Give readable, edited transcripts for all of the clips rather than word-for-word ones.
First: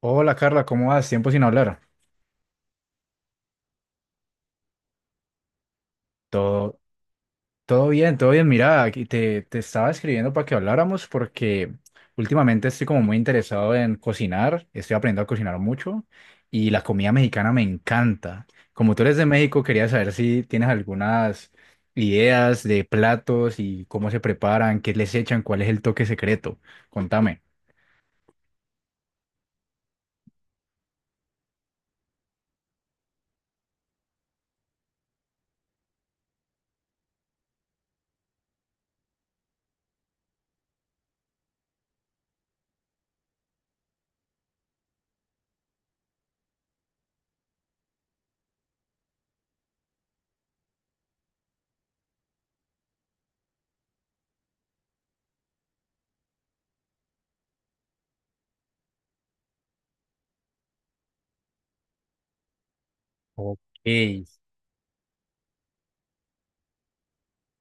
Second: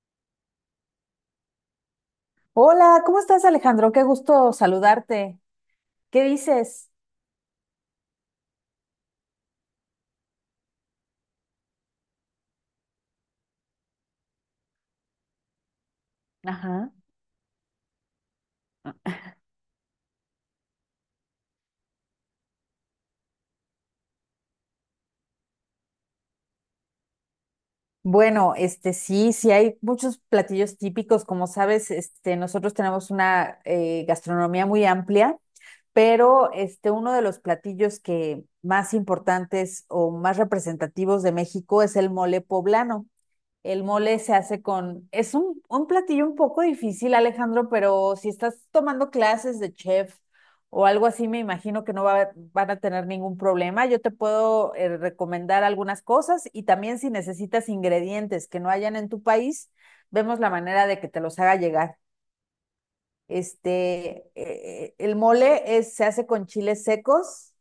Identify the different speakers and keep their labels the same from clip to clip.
Speaker 1: Hola Carla, ¿cómo vas? Tiempo sin hablar.
Speaker 2: Hola, ¿cómo estás, Alejandro? Qué gusto saludarte. ¿Qué
Speaker 1: Todo,
Speaker 2: dices?
Speaker 1: todo bien, todo bien. Mira, aquí te estaba escribiendo para que habláramos porque últimamente estoy como muy interesado en cocinar, estoy aprendiendo a cocinar mucho y la
Speaker 2: Ajá.
Speaker 1: comida mexicana me encanta. Como tú eres de México, quería saber si tienes algunas ideas de platos y cómo se preparan, qué les echan, cuál es el toque secreto. Contame.
Speaker 2: Bueno, sí, hay muchos platillos típicos, como sabes, este nosotros tenemos una gastronomía muy amplia, pero este uno de los platillos que más importantes o más representativos de México es el mole poblano. El mole se hace con, es un platillo un poco difícil, Alejandro, pero si estás tomando clases de chef o algo así, me imagino que no va- van a tener ningún problema. Yo te puedo recomendar algunas cosas y también si necesitas ingredientes que no hayan en tu país, vemos la manera de que te los haga llegar.
Speaker 1: Ok.
Speaker 2: Se hace con chiles secos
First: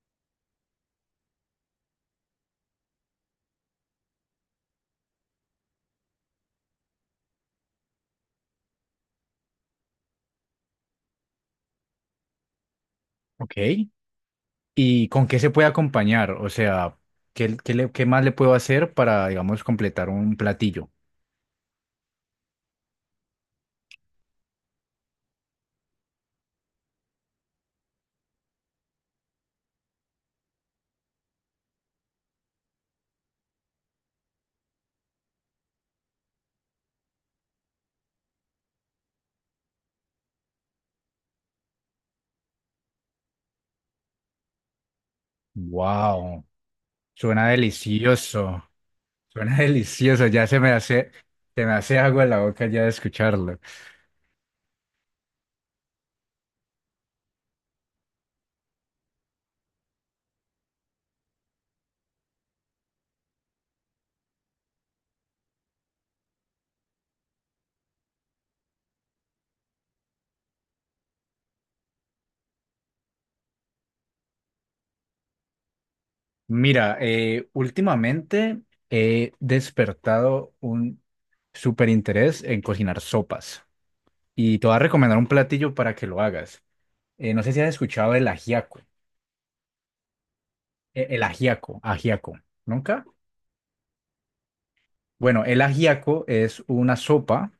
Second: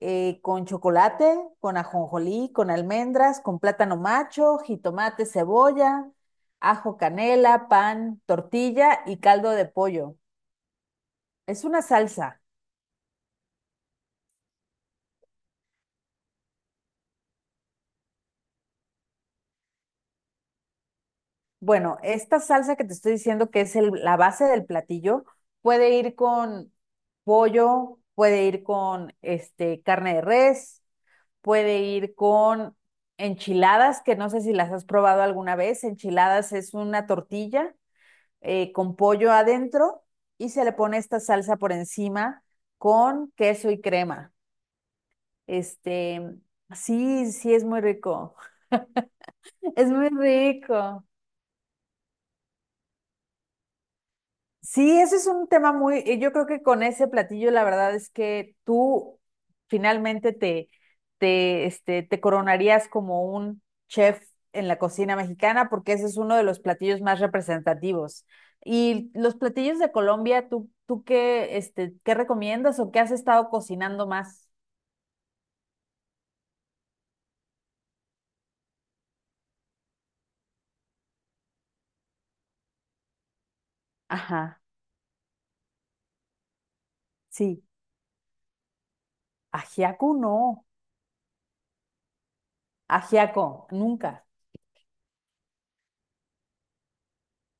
Speaker 2: con chocolate, con ajonjolí, con almendras, con plátano macho, jitomate, cebolla, ajo, canela, pan, tortilla y caldo de pollo. Es una salsa.
Speaker 1: ¿Ok? ¿Y con qué se puede acompañar? O sea, qué más le puedo hacer para, digamos, completar un platillo?
Speaker 2: Bueno, esta salsa que te estoy diciendo que es la base del platillo puede ir con pollo, puede ir con este carne de res, puede ir con enchiladas, que no sé si las has probado alguna vez. Enchiladas es una tortilla con pollo adentro y se le pone esta salsa por encima con queso y crema. Este,
Speaker 1: Wow,
Speaker 2: sí,
Speaker 1: suena
Speaker 2: sí, es muy rico.
Speaker 1: delicioso, suena
Speaker 2: Es muy
Speaker 1: delicioso, ya se me
Speaker 2: rico.
Speaker 1: hace, se me hace agua en la boca ya de escucharlo.
Speaker 2: Sí, ese es un tema muy, yo creo que con ese platillo la verdad es que tú finalmente te coronarías como un chef en la cocina mexicana porque ese es uno de los platillos más representativos. Y los platillos de Colombia, ¿tú qué, este, qué recomiendas o qué has estado cocinando más?
Speaker 1: Mira, últimamente he despertado un súper interés en cocinar sopas y
Speaker 2: Ajá,
Speaker 1: te voy a recomendar un platillo para que lo hagas. No sé si
Speaker 2: sí.
Speaker 1: has escuchado el ajiaco,
Speaker 2: Ajiaco no.
Speaker 1: el ajiaco, ¿nunca?
Speaker 2: Ajiaco, nunca.
Speaker 1: Bueno, el ajiaco es una sopa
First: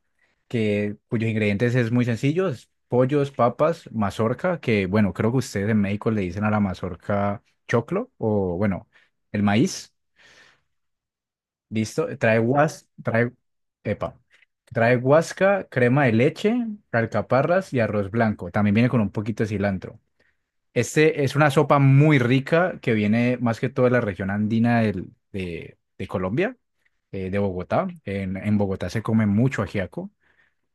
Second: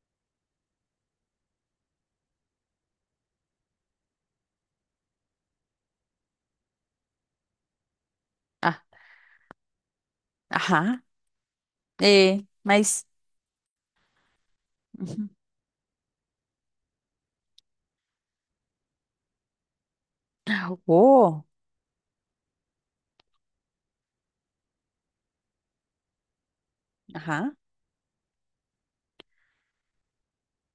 Speaker 1: que, cuyos ingredientes es muy sencillo, es pollos, papas, mazorca, que bueno, creo que ustedes en México le dicen a la mazorca choclo o
Speaker 2: Ah,
Speaker 1: bueno, el maíz,
Speaker 2: ajá.
Speaker 1: listo,
Speaker 2: Maíz.
Speaker 1: epa, trae
Speaker 2: Ujú.
Speaker 1: guasca, crema de leche, alcaparras y arroz blanco. También viene con un poquito de cilantro. Este es
Speaker 2: Oh,
Speaker 1: una sopa muy rica que viene más que todo de la región andina de Colombia, de
Speaker 2: ajá.
Speaker 1: Bogotá. En Bogotá se come mucho ajiaco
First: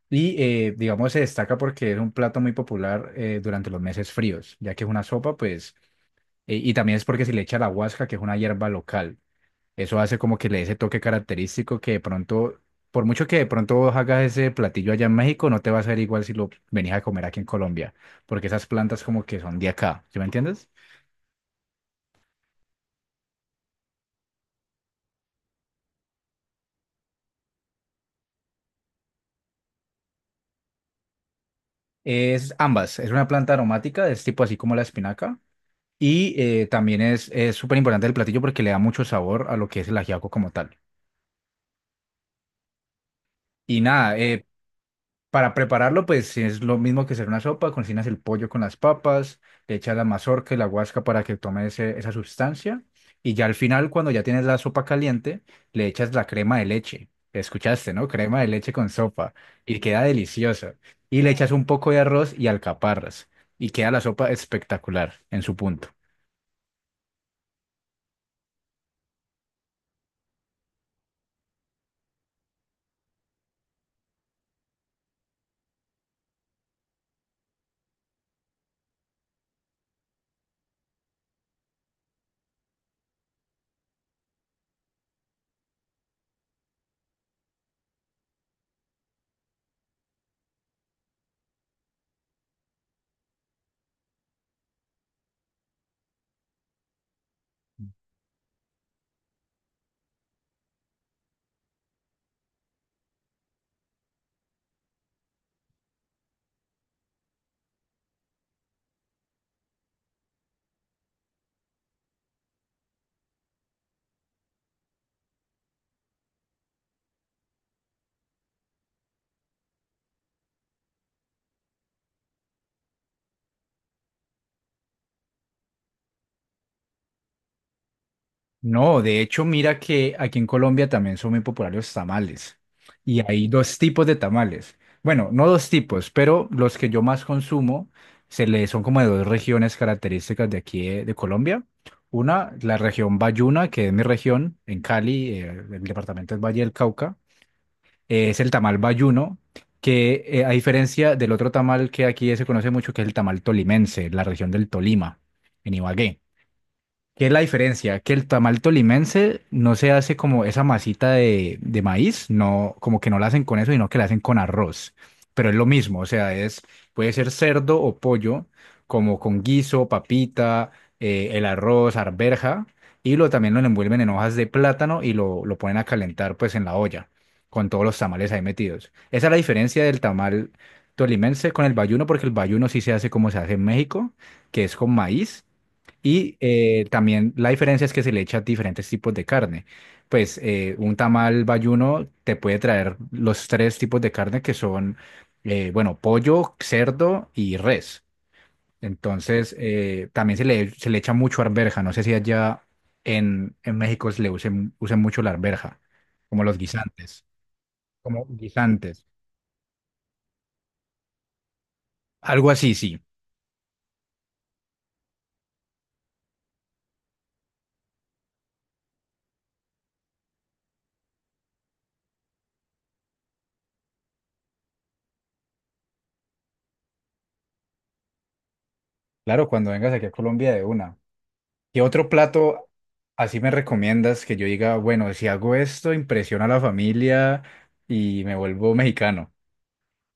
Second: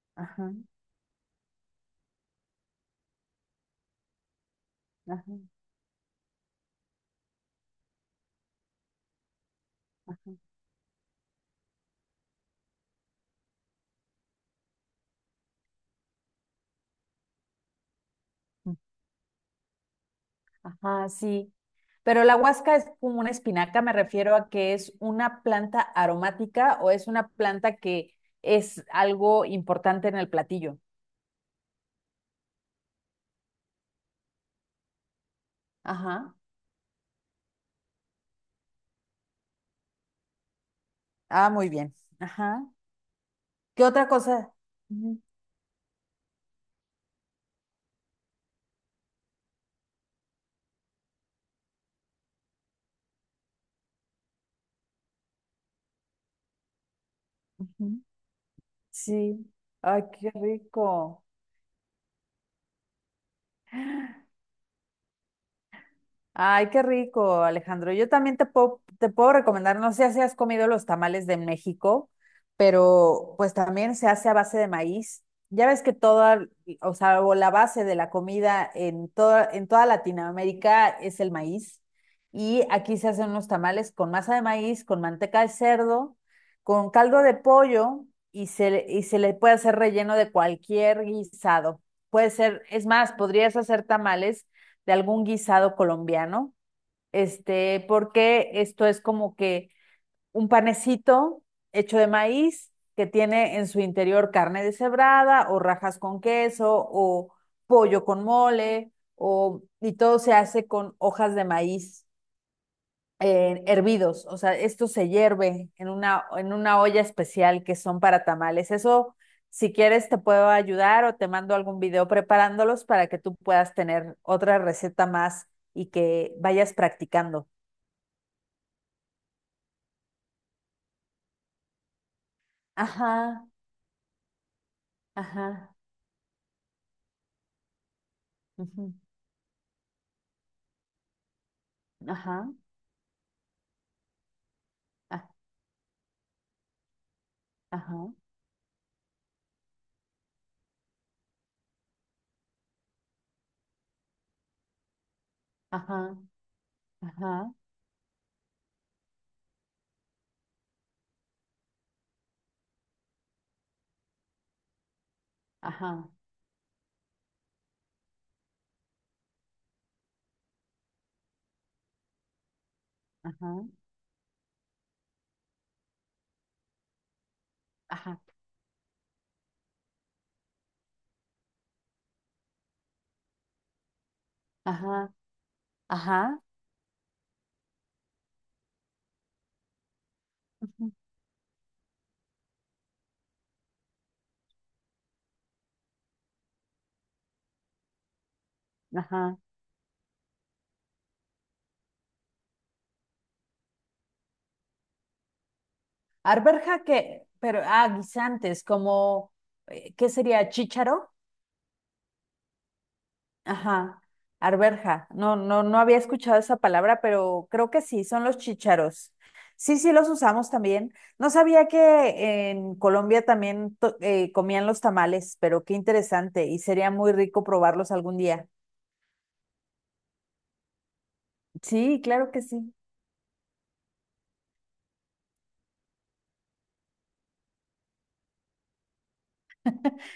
Speaker 1: y
Speaker 2: Ajá.
Speaker 1: digamos se destaca porque es un plato muy popular durante los meses fríos, ya que es una
Speaker 2: Ajá,
Speaker 1: sopa pues y también es porque se le echa la huasca, que es una hierba local. Eso hace
Speaker 2: ajá.
Speaker 1: como que le dé ese toque característico que de pronto, por mucho que de pronto vos hagas ese platillo allá en México, no te va a ser igual si lo venís a comer aquí en Colombia, porque esas plantas como que son de acá, ¿sí me entiendes?
Speaker 2: Ajá, sí. Pero la huasca es como una espinaca, me refiero a que es una planta aromática o es una planta que es algo importante en el platillo.
Speaker 1: Es ambas, es una planta aromática, es tipo así como la espinaca. Y
Speaker 2: Ajá.
Speaker 1: también es súper importante el platillo porque le da mucho sabor a lo que es el ajiaco como tal.
Speaker 2: Ah, muy bien. Ajá.
Speaker 1: Y
Speaker 2: ¿Qué otra
Speaker 1: nada, eh,
Speaker 2: cosa? Ujú,
Speaker 1: Para prepararlo, pues es lo mismo que hacer una sopa, cocinas el pollo con las papas, le echas la mazorca y la guasca para que tome esa sustancia y ya al final, cuando ya tienes la sopa caliente, le echas la crema de leche. Escuchaste,
Speaker 2: ujú.
Speaker 1: ¿no? Crema de leche con sopa
Speaker 2: Sí.
Speaker 1: y queda
Speaker 2: Ay, qué
Speaker 1: deliciosa. Y
Speaker 2: rico.
Speaker 1: le echas un poco de arroz y alcaparras y queda la sopa espectacular en su punto.
Speaker 2: Ay, qué rico, Alejandro. Yo también te puedo recomendar, no sé si has comido los tamales de México, pero pues también se hace a base de maíz. Ya ves que toda, o sea, o la base de la comida en toda Latinoamérica es el maíz. Y aquí se hacen unos tamales con masa de maíz, con manteca de cerdo, con caldo de pollo y se le puede hacer relleno de cualquier guisado. Puede ser, es más, podrías hacer tamales de algún guisado colombiano, este, porque esto es como que un panecito hecho de maíz que tiene en su interior carne deshebrada o rajas con queso o pollo con mole o, y todo se hace con hojas de maíz hervidos, o sea, esto se hierve en una olla especial que son para tamales. Eso, si quieres, te puedo ayudar o te mando algún video preparándolos para que tú puedas tener otra receta más y que vayas practicando.
Speaker 1: No, de hecho, mira que aquí en Colombia también son muy populares los tamales. Y hay
Speaker 2: Ajá,
Speaker 1: dos tipos de tamales. Bueno, no dos
Speaker 2: ajá,
Speaker 1: tipos, pero los que yo más consumo son
Speaker 2: ujú,
Speaker 1: como de dos regiones características de aquí de Colombia. Una,
Speaker 2: ajá,
Speaker 1: la región Bayuna, que es mi región, en
Speaker 2: a-
Speaker 1: Cali, el departamento es Valle del Cauca.
Speaker 2: ajá,
Speaker 1: Es el tamal bayuno, que a diferencia del otro tamal que aquí se conoce mucho, que es el tamal tolimense, la región del Tolima, en
Speaker 2: ajá,
Speaker 1: Ibagué. ¿Qué es la
Speaker 2: ajá,
Speaker 1: diferencia? Que el tamal tolimense no se hace como esa masita de maíz, no, como que no la hacen con eso, sino que la hacen con arroz. Pero es lo mismo, o
Speaker 2: ajá,
Speaker 1: sea, puede ser cerdo o pollo, como con guiso, papita, el arroz, arberja, y también lo
Speaker 2: ajá,
Speaker 1: envuelven en hojas de plátano y lo ponen a calentar pues en la olla, con todos los
Speaker 2: ajá,
Speaker 1: tamales ahí metidos. Esa es la diferencia del tamal tolimense con el bayuno, porque el bayuno sí se hace como se hace en México, que es con
Speaker 2: ajá,
Speaker 1: maíz y
Speaker 2: ajá,
Speaker 1: también la diferencia es que se le echa diferentes tipos de carne. Pues
Speaker 2: ujú,
Speaker 1: un tamal bayuno te puede traer los tres tipos de carne que son, bueno, pollo, cerdo y res.
Speaker 2: ajá.
Speaker 1: Entonces, también se le echa mucho arveja. No sé si allá en México se le usen mucho la arveja, como los
Speaker 2: Arberja que,
Speaker 1: guisantes,
Speaker 2: pero, ah,
Speaker 1: como
Speaker 2: guisantes,
Speaker 1: guisantes.
Speaker 2: como, ¿qué sería? ¿Chícharo?
Speaker 1: Algo así, sí.
Speaker 2: Ajá, arberja. No, no, no había escuchado esa palabra, pero creo que sí, son los chícharos. Sí, sí, los usamos también. No sabía que en Colombia también comían los tamales, pero qué interesante y sería muy rico probarlos algún día.
Speaker 1: Claro, cuando vengas aquí a Colombia de una. ¿Qué
Speaker 2: Sí,
Speaker 1: otro
Speaker 2: claro que
Speaker 1: plato
Speaker 2: sí.
Speaker 1: así me recomiendas que yo diga, bueno, si hago esto, impresiona a la familia y me vuelvo mexicano?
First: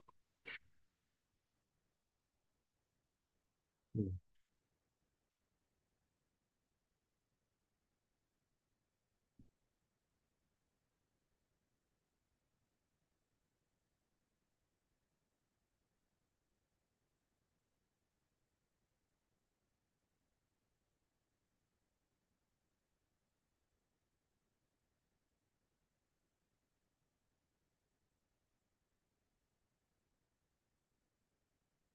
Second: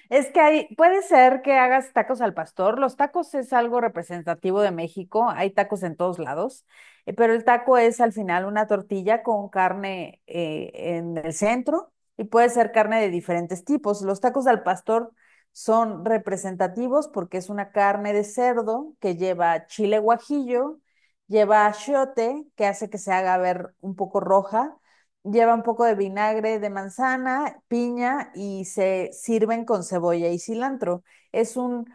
Speaker 2: Es que hay, puede ser que hagas tacos al pastor. Los tacos es algo representativo de México. Hay tacos en todos lados, pero el taco es al final una tortilla con carne en el centro y puede ser carne de diferentes tipos. Los tacos al pastor son representativos porque es una carne de cerdo que lleva chile guajillo, lleva achiote, que hace que se haga ver un poco roja. Lleva un poco de vinagre de manzana, piña y se sirven con cebolla y cilantro. Es un,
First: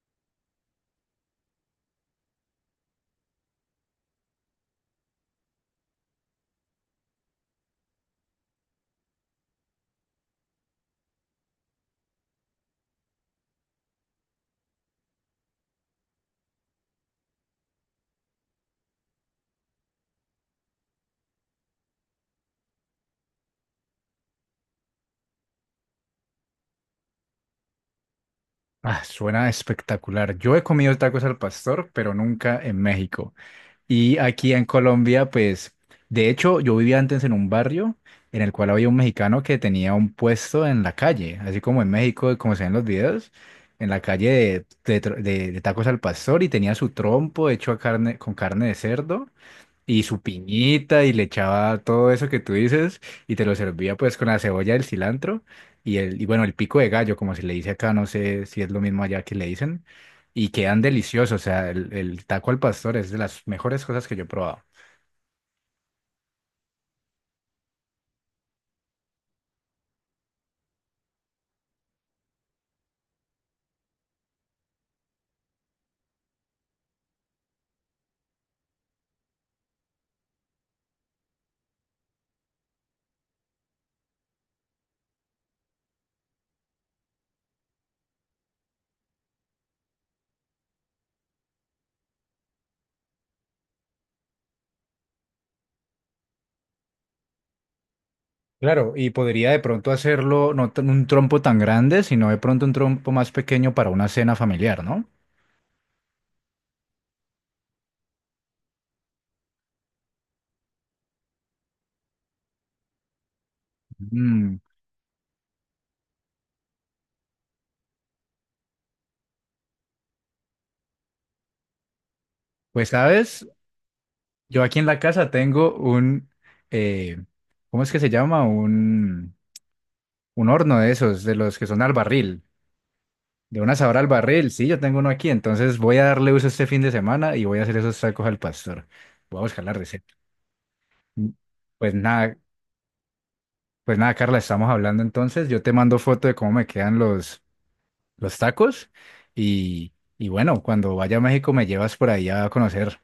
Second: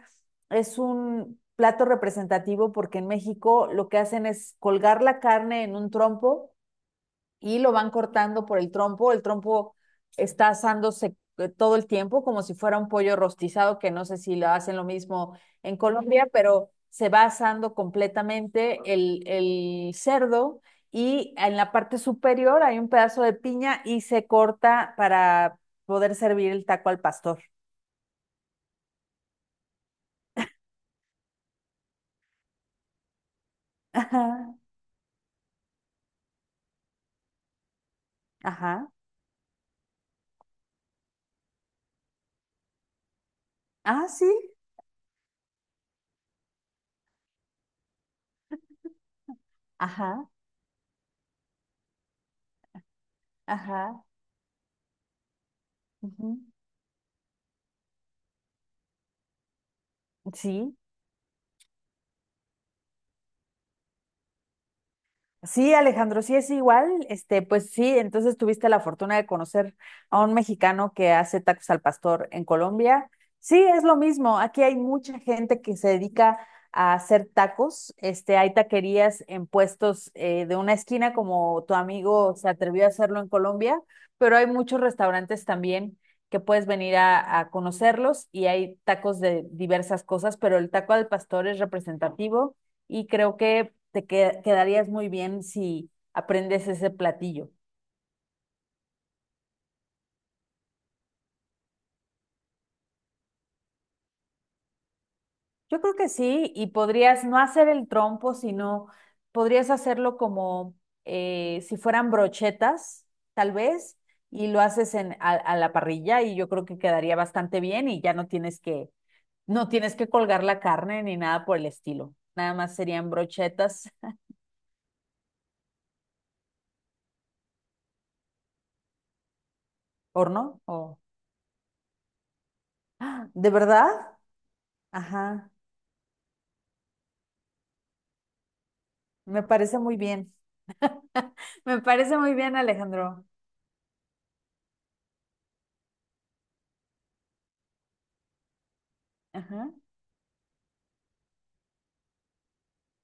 Speaker 2: es un plato representativo porque en México lo que hacen es colgar la carne en un trompo y lo van cortando por el trompo. El trompo está asándose todo el tiempo como si fuera un pollo rostizado, que no sé si lo hacen lo mismo en Colombia, pero se va asando completamente el cerdo y en la parte superior hay un pedazo de piña y se corta para poder servir el taco al pastor.
Speaker 1: Ah, suena espectacular. Yo he comido tacos al pastor, pero nunca en México. Y aquí
Speaker 2: Ajá,
Speaker 1: en Colombia, pues, de hecho, yo vivía antes en un barrio en el cual había
Speaker 2: ajá.
Speaker 1: un mexicano que tenía un puesto en la calle, así como en México, como se ven los videos, en la
Speaker 2: Ah, sí.
Speaker 1: calle de tacos al pastor y tenía su trompo hecho a carne, con carne de cerdo y su
Speaker 2: Ajá,
Speaker 1: piñita y le echaba todo eso que tú dices y te lo servía
Speaker 2: ajá.
Speaker 1: pues con la cebolla, el cilantro y el y
Speaker 2: Ujú.
Speaker 1: bueno, el pico de gallo, como se le dice acá, no sé si es lo mismo allá que le dicen, y
Speaker 2: Sí.
Speaker 1: quedan deliciosos, o sea, el taco al pastor es de las mejores cosas que yo he probado.
Speaker 2: Sí, Alejandro, sí es igual. Este, pues sí, entonces tuviste la fortuna de conocer a un mexicano que hace tacos al pastor en Colombia. Sí, es lo mismo. Aquí hay mucha gente que se dedica a hacer tacos. Este, hay taquerías en puestos de una esquina, como tu amigo se atrevió a hacerlo en Colombia, pero hay muchos restaurantes también que puedes venir a conocerlos y hay tacos de diversas cosas, pero el taco al pastor es representativo y creo que quedarías muy bien si aprendes ese platillo.
Speaker 1: Claro, y podría de pronto hacerlo no tan- un trompo tan grande, sino de pronto un trompo más pequeño para una cena familiar, ¿no?
Speaker 2: Yo creo que sí, y podrías no hacer el trompo, sino podrías hacerlo como si fueran brochetas, tal vez, y
Speaker 1: Mm,
Speaker 2: lo haces a la parrilla y yo creo que quedaría bastante bien y ya no tienes que, no tienes que colgar la carne ni nada por el estilo. Nada más
Speaker 1: pues
Speaker 2: serían
Speaker 1: sabes,
Speaker 2: brochetas.
Speaker 1: yo aquí en la casa tengo un, eh, ¿cómo es que se llama? un
Speaker 2: Horno
Speaker 1: Un horno de
Speaker 2: o...
Speaker 1: esos, de los que son al barril,
Speaker 2: ¿De
Speaker 1: de una
Speaker 2: verdad?
Speaker 1: sabor al barril. Sí, yo tengo uno aquí,
Speaker 2: Ajá,
Speaker 1: entonces voy a darle uso este fin de semana y voy a hacer esos tacos al pastor. Voy a
Speaker 2: me
Speaker 1: buscar la
Speaker 2: parece muy
Speaker 1: receta.
Speaker 2: bien.
Speaker 1: Mm.
Speaker 2: Me
Speaker 1: Pues
Speaker 2: parece muy
Speaker 1: nada,
Speaker 2: bien, Alejandro.
Speaker 1: pues nada, Carla, estamos hablando entonces. Yo te mando foto de cómo me quedan los tacos
Speaker 2: Ajá.
Speaker 1: y bueno, cuando vaya a México me llevas por ahí a conocer.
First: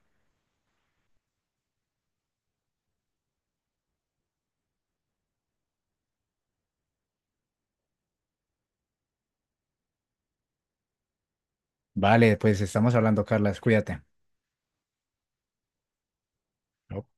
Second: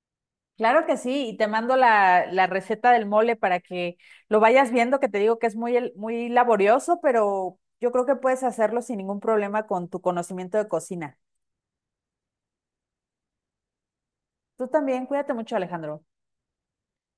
Speaker 2: Claro que sí, y te mando la receta del mole para que lo vayas viendo, que te digo que es muy, muy laborioso, pero yo creo que puedes hacerlo sin ningún problema con tu conocimiento de cocina.
Speaker 1: Vale, pues estamos hablando, Carla, cuídate.
Speaker 2: Tú también, cuídate mucho, Alejandro.
Speaker 1: Ok.